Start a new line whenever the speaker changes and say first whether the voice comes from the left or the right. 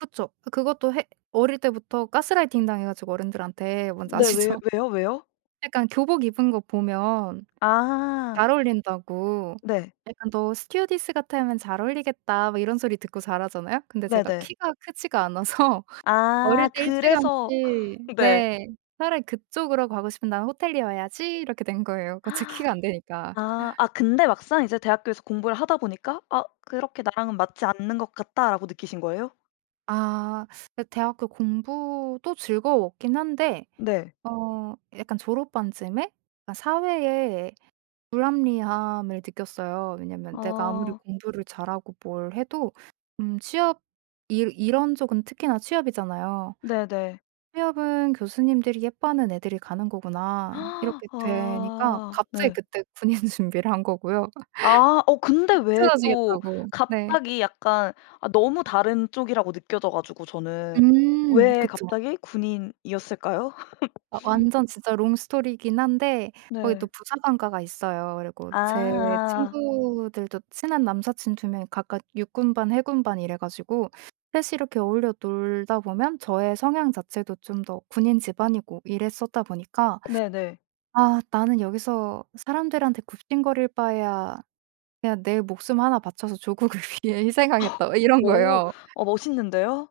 right: 그쵸. 그것도 해 어릴 때부터 가스라이팅 당해 가지고 어른들한테 뭔지
left: 네. 왜
right: 아시죠?
left: 왜요, 왜요?
right: 약간 교복 입은 것 보면
left: 아.
right: 잘 어울린다고
left: 네.
right: 약간 "너 스튜어디스 같으면 잘 어울리겠다." 뭐 이런 소리 듣고 자라잖아요. 근데 제가
left: 네네.
right: 키가 크지가 않아서 어릴
left: 아
right: 때
left: 그래서
right: 일찌감치
left: 네.
right: 네. '차라리 그쪽으로 가고 싶으면 나는 호텔리어 해야지.' 이렇게 된 거예요 그 제 키가 안 되니까.
left: 아. 아 근데 막상 이제 대학교에서 공부를 하다 보니까 '아 그렇게 나랑은 맞지 않는 것 같다.'라고 느끼신 거예요?
right: 아. 네. 대학교 공부도 즐거웠긴 한데
left: 네.
right: 어 약간 졸업반쯤에 아 사회의 불합리함을 느꼈어요. 왜냐하면 내가 아무리
left: 아.
right: 공부를 잘하고 뭘 해도 음 취업 일 이런 쪽은 특히나 취업이잖아요.
left: 네네.
right: '취업은 교수님들이 예뻐하는 애들이 가는 거구나.' 이렇게 되니까
left: 아
right: 갑자기
left: 네.
right: 그때 군인 준비를 한 거고요.
left: 아. 어 근데 왜 또
right: 삐뚤어지겠다고. 네.
left: 갑자기 약간 아 너무 다른 쪽이라고 느껴져 가지고 저는.
right: 음.
left: 왜
right: 그쵸.
left: 갑자기 군인이었을까요?
right: 아 완전 진짜 롱 스토리긴 한데 거기 또
left: 네.
right: 부사관과가 있어요. 그리고
left: 아
right: 제
left: 아아아.
right: 친구들도 친한 남사친 2 명이 각각 육군반, 해군반 이래 가지고 3 이 이렇게 어울려 놀다 보면 저의 성향 자체도 좀 더 군인 집안이고 이랬었다 보니까
left: 네네.
right: '아 나는 여기서 사람들한테 굽신거릴 바에야 그냥 내 목숨 1 바쳐서 조국을 위해 희생하겠다.' 막 이런
left: 오.
right: 거예요.
left: 어 멋있는데요.